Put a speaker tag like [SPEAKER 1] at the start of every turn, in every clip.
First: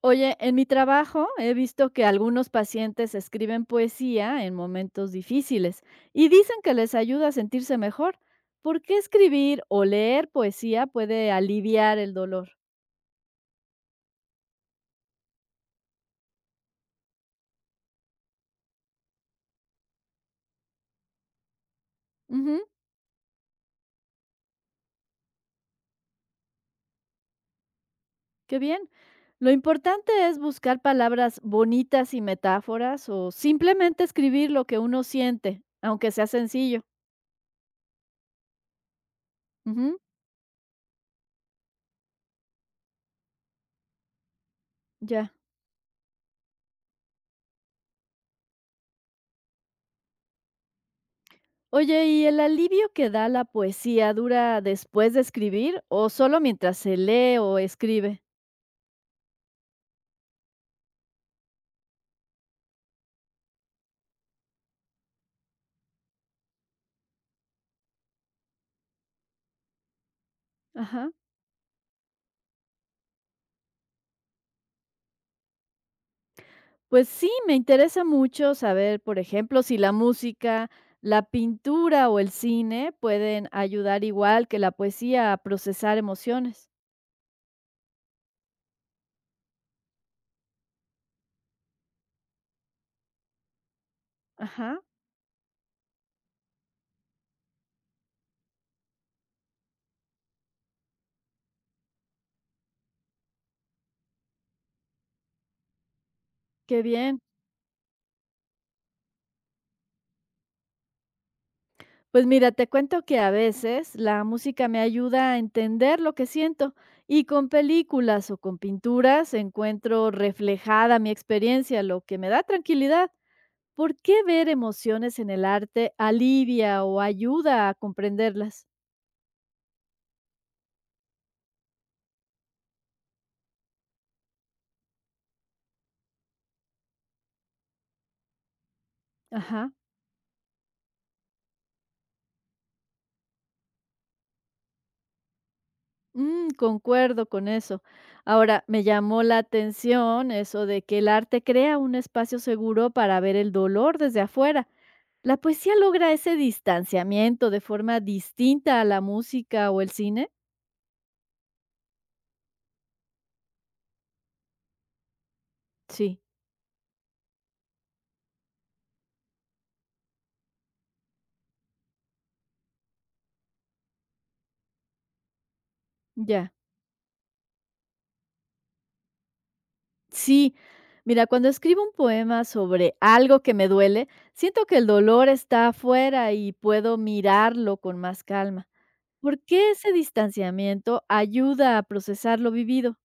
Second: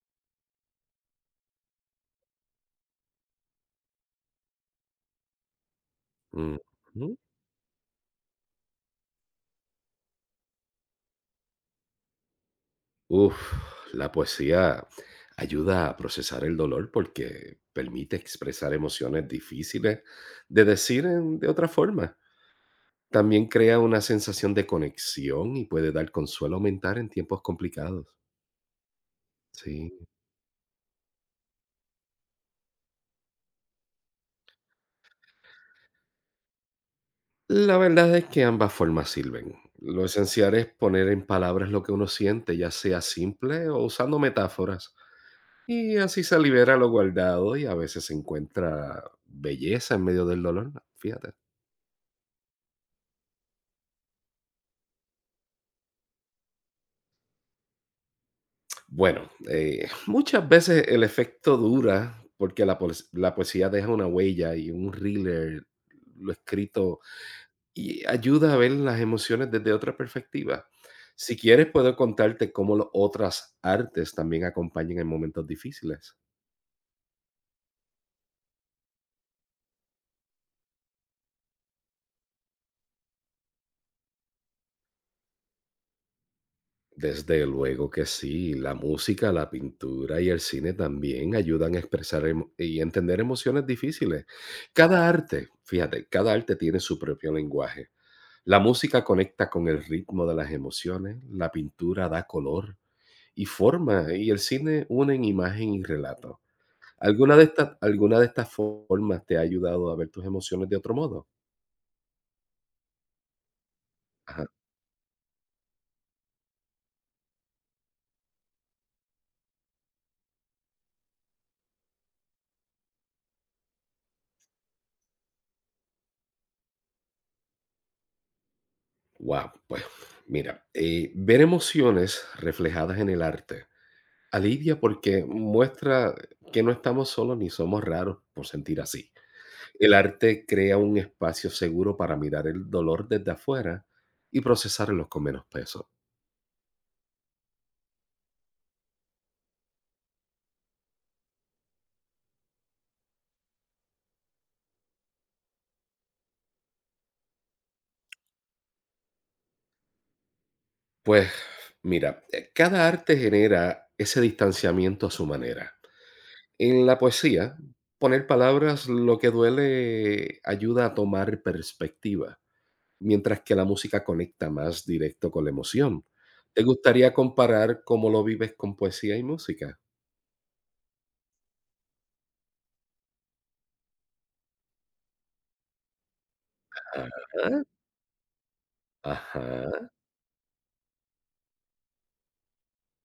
[SPEAKER 1] Oye, en mi trabajo he visto que algunos pacientes escriben poesía en momentos difíciles y dicen que les
[SPEAKER 2] Ujú.
[SPEAKER 1] ayuda a sentirse mejor. ¿Por qué escribir o leer poesía puede aliviar el dolor?
[SPEAKER 2] Uf, la poesía ayuda a procesar el dolor porque permite expresar emociones difíciles de decir de otra forma.
[SPEAKER 1] Ujú,
[SPEAKER 2] También crea una sensación de conexión y puede dar consuelo mental en tiempos complicados.
[SPEAKER 1] qué bien. Lo
[SPEAKER 2] Sí.
[SPEAKER 1] importante es buscar palabras bonitas y metáforas o simplemente escribir lo que uno siente, aunque sea sencillo.
[SPEAKER 2] La verdad es que ambas formas sirven.
[SPEAKER 1] Ujú,
[SPEAKER 2] Lo esencial es poner en palabras lo que uno siente, ya sea simple o usando metáforas.
[SPEAKER 1] ya.
[SPEAKER 2] Y así se libera lo guardado y a veces se encuentra belleza en medio del dolor. Fíjate.
[SPEAKER 1] Oye, ¿y el alivio que da la poesía dura después de escribir o solo mientras se lee o escribe?
[SPEAKER 2] Bueno, muchas veces el efecto dura porque la poesía deja una huella y un thriller, lo escrito, y ayuda a ver las emociones desde otra perspectiva.
[SPEAKER 1] Ajá.
[SPEAKER 2] Si quieres, puedo contarte cómo las otras artes también acompañan en momentos difíciles.
[SPEAKER 1] Pues sí, me interesa mucho saber, por ejemplo, si la música, la pintura o el cine pueden ayudar igual que la poesía a procesar emociones.
[SPEAKER 2] Desde luego que sí, la música, la pintura y el cine también ayudan a expresar y entender emociones difíciles.
[SPEAKER 1] Ajá,
[SPEAKER 2] Cada arte, fíjate, cada arte tiene su propio lenguaje. La música conecta con el ritmo de las emociones, la pintura da color y forma, y el cine une imagen y relato.
[SPEAKER 1] qué bien.
[SPEAKER 2] Alguna de estas formas te ha ayudado a ver tus emociones de otro modo?
[SPEAKER 1] Pues mira, te cuento que a veces la
[SPEAKER 2] Ajá.
[SPEAKER 1] música me ayuda a entender lo que siento y con películas o con pinturas encuentro reflejada mi experiencia, lo que me da tranquilidad. ¿Por qué ver emociones en el arte alivia o ayuda a comprenderlas?
[SPEAKER 2] Wow, pues mira, ver emociones reflejadas en el arte alivia porque muestra que no estamos solos ni somos raros por sentir así.
[SPEAKER 1] Ajá.
[SPEAKER 2] El arte crea un espacio seguro para mirar el dolor desde afuera y procesarlo con menos peso.
[SPEAKER 1] Concuerdo con eso. Ahora, me llamó la atención eso de que el arte crea un espacio seguro para ver el dolor desde afuera. ¿La poesía logra ese distanciamiento de forma distinta a la música o el cine?
[SPEAKER 2] Pues mira, cada arte genera ese distanciamiento a su manera.
[SPEAKER 1] Sí,
[SPEAKER 2] En la poesía, poner palabras lo que duele ayuda a tomar perspectiva, mientras que la música conecta más directo con la emoción.
[SPEAKER 1] ya.
[SPEAKER 2] ¿Te gustaría comparar cómo lo vives con poesía y música?
[SPEAKER 1] Sí. Mira, cuando escribo un poema sobre algo que me duele, siento que el dolor está afuera y puedo
[SPEAKER 2] Ajá,
[SPEAKER 1] mirarlo con más calma. ¿Por qué
[SPEAKER 2] ajá.
[SPEAKER 1] ese distanciamiento ayuda a procesar lo vivido?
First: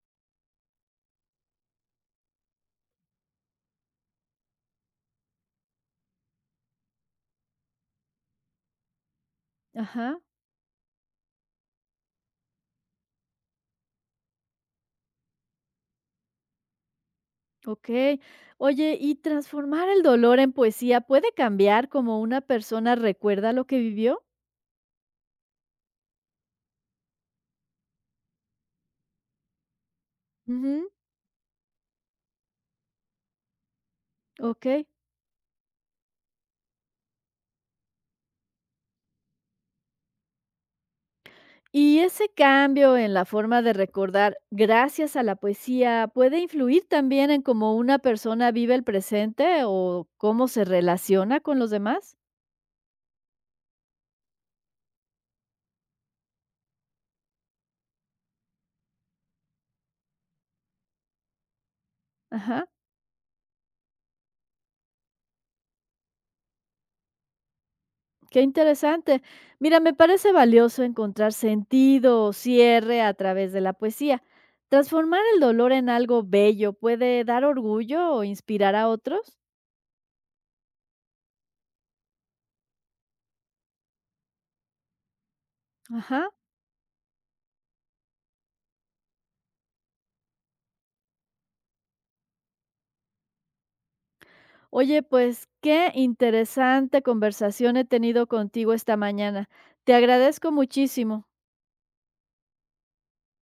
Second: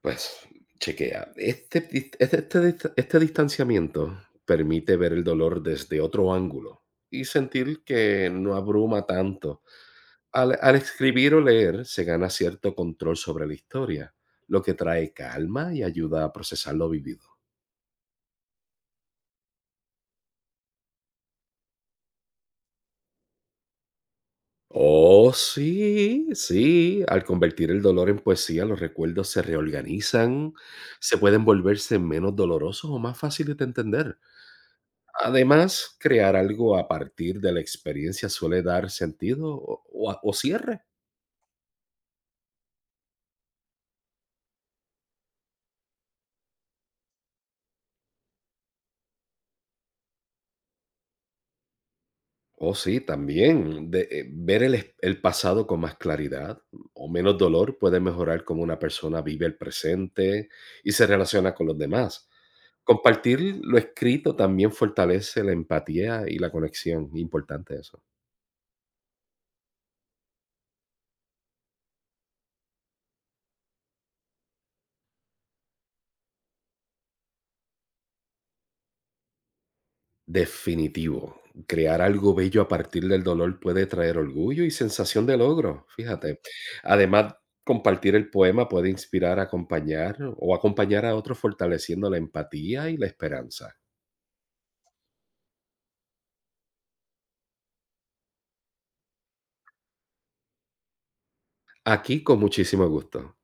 [SPEAKER 2] Pues chequea. Este distanciamiento permite ver el dolor desde otro ángulo y sentir que no abruma tanto.
[SPEAKER 1] Ajá.
[SPEAKER 2] Al escribir o leer se gana cierto control sobre la historia, lo que trae calma y ayuda a procesar lo vivido.
[SPEAKER 1] Okey. Oye, ¿y transformar el dolor en poesía puede cambiar como una persona recuerda lo que vivió?
[SPEAKER 2] Oh, sí, sí. Al convertir el dolor en poesía, los recuerdos se reorganizan,
[SPEAKER 1] Ujú.
[SPEAKER 2] se pueden volverse menos dolorosos o más fáciles de entender.
[SPEAKER 1] Okey.
[SPEAKER 2] Además, crear algo a partir de la experiencia suele dar sentido o cierre.
[SPEAKER 1] ¿Y ese cambio en la forma de recordar gracias a la poesía puede influir también en cómo una persona vive el presente o cómo se relaciona con los demás?
[SPEAKER 2] Oh, sí, también. Ver el pasado con más claridad o menos dolor puede mejorar cómo una persona vive el presente y se relaciona con los demás.
[SPEAKER 1] Ajá.
[SPEAKER 2] Compartir lo escrito también fortalece la empatía y la conexión. Importante eso.
[SPEAKER 1] Qué interesante. Mira, me parece valioso encontrar sentido o cierre a través de la poesía. Transformar el dolor en algo bello puede dar orgullo o inspirar a otros.
[SPEAKER 2] Definitivo. Crear algo bello a partir del dolor puede traer orgullo y sensación de logro,
[SPEAKER 1] Ajá.
[SPEAKER 2] fíjate. Además, compartir el poema puede inspirar, acompañar a otros fortaleciendo la empatía y la esperanza.
[SPEAKER 1] Oye, pues qué interesante conversación he tenido contigo esta mañana. Te agradezco muchísimo.
[SPEAKER 2] Aquí con muchísimo gusto.